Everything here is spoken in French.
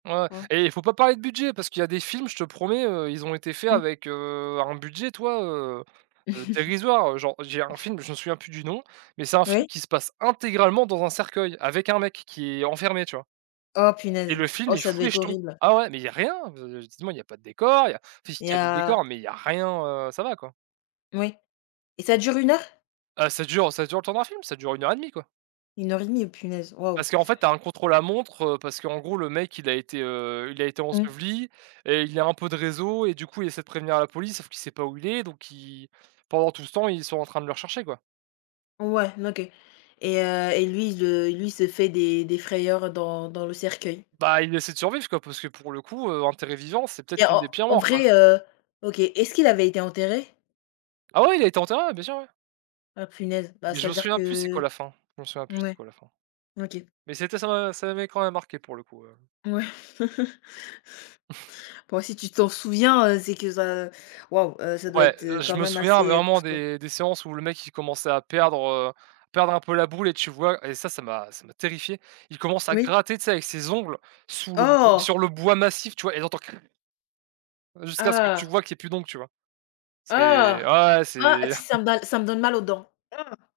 Ouais. Quoi? Et il faut pas parler de budget, parce qu'il y a des films, je te promets, heu, ils ont été faits Oui. avec, heu, un budget, tu vois, heu heu, dérisoire. Genre, j'ai un film, je me souviens plus du nom, mais c'est un film Oui. qui se passe intégralement dans un cercueil avec un mec, qui est enfermé, tu vois? Oh Et punaise, le film, oh il ça fout doit les être jetons. horrible! Ah ouais! Mais il y a rien, de de, justement, il y a pas de décor, il y a enfin si, Et tu as du heu décor mais il y a rien, heu, ça va, quoi. Moui. Et ça dure 1 heure? Heu, ça dure ça dure le temps d'un film, ça dure 1 heure 1/2, quoi. 1 heure 1/2? Oh punaise, waouh! Parce qu'en fait, tu as un contre-la-montre, heu, parce qu'en gros, le mec, il a été, heu, il a été Mmh. enseveli et il a un peu de réseau et du coup, il essaie de prévenir la police, sauf qu'il sait pas où il est, donc il pendant tout ce temps, ils sont en train de le rechercher, quoi. Ouais, n OK. Et heu et lui, il, heu, lui se fait des des frayeurs, heu, dans dans le cercueil. Bah, il essaie de survivre quoi, parce que pour le coup, heu, enterré vivant, c'est peut-être Et une en des pires en morts, quoi. vrai, heu? OK, est-ce qu'il avait été enterré? Ah ouais, il a été enterré, ouais, bien sûr, ouais. Oh punaise! Bah, Mais je me c'est-à-dire souviens plus c'est quoi que la fin. Je m'en souviens plus c'est mouais. quoi la fin. OK. Mais c'était ça m'a ça m'avait quand même marqué pour le coup, heu. Mouais! Bon, si tu t'en souviens, heu, c'est que ça waouh! Heu, ça doit Ouais, être, heu, je quand me même souviens assez, heu, vraiment costaud. des des séances où le mec il commençait à perdre, heu, perdre un peu la boule et tu vois, et ça, ça m'a ça m'a terrifié. Il commence à Oui. gratter, tu sais, avec ses ongles sous le b sur Oh! le bois massif, tu vois, et là tu entends: «Krr». Jusqu'à ce que tu Ah! vois qu'il y ait plus d'ongles, tu vois? C'est, Ah! ah, ouais, ouais, Ah! c'est Tu sais, ça me donne ça me donne mal aux dents. Ah!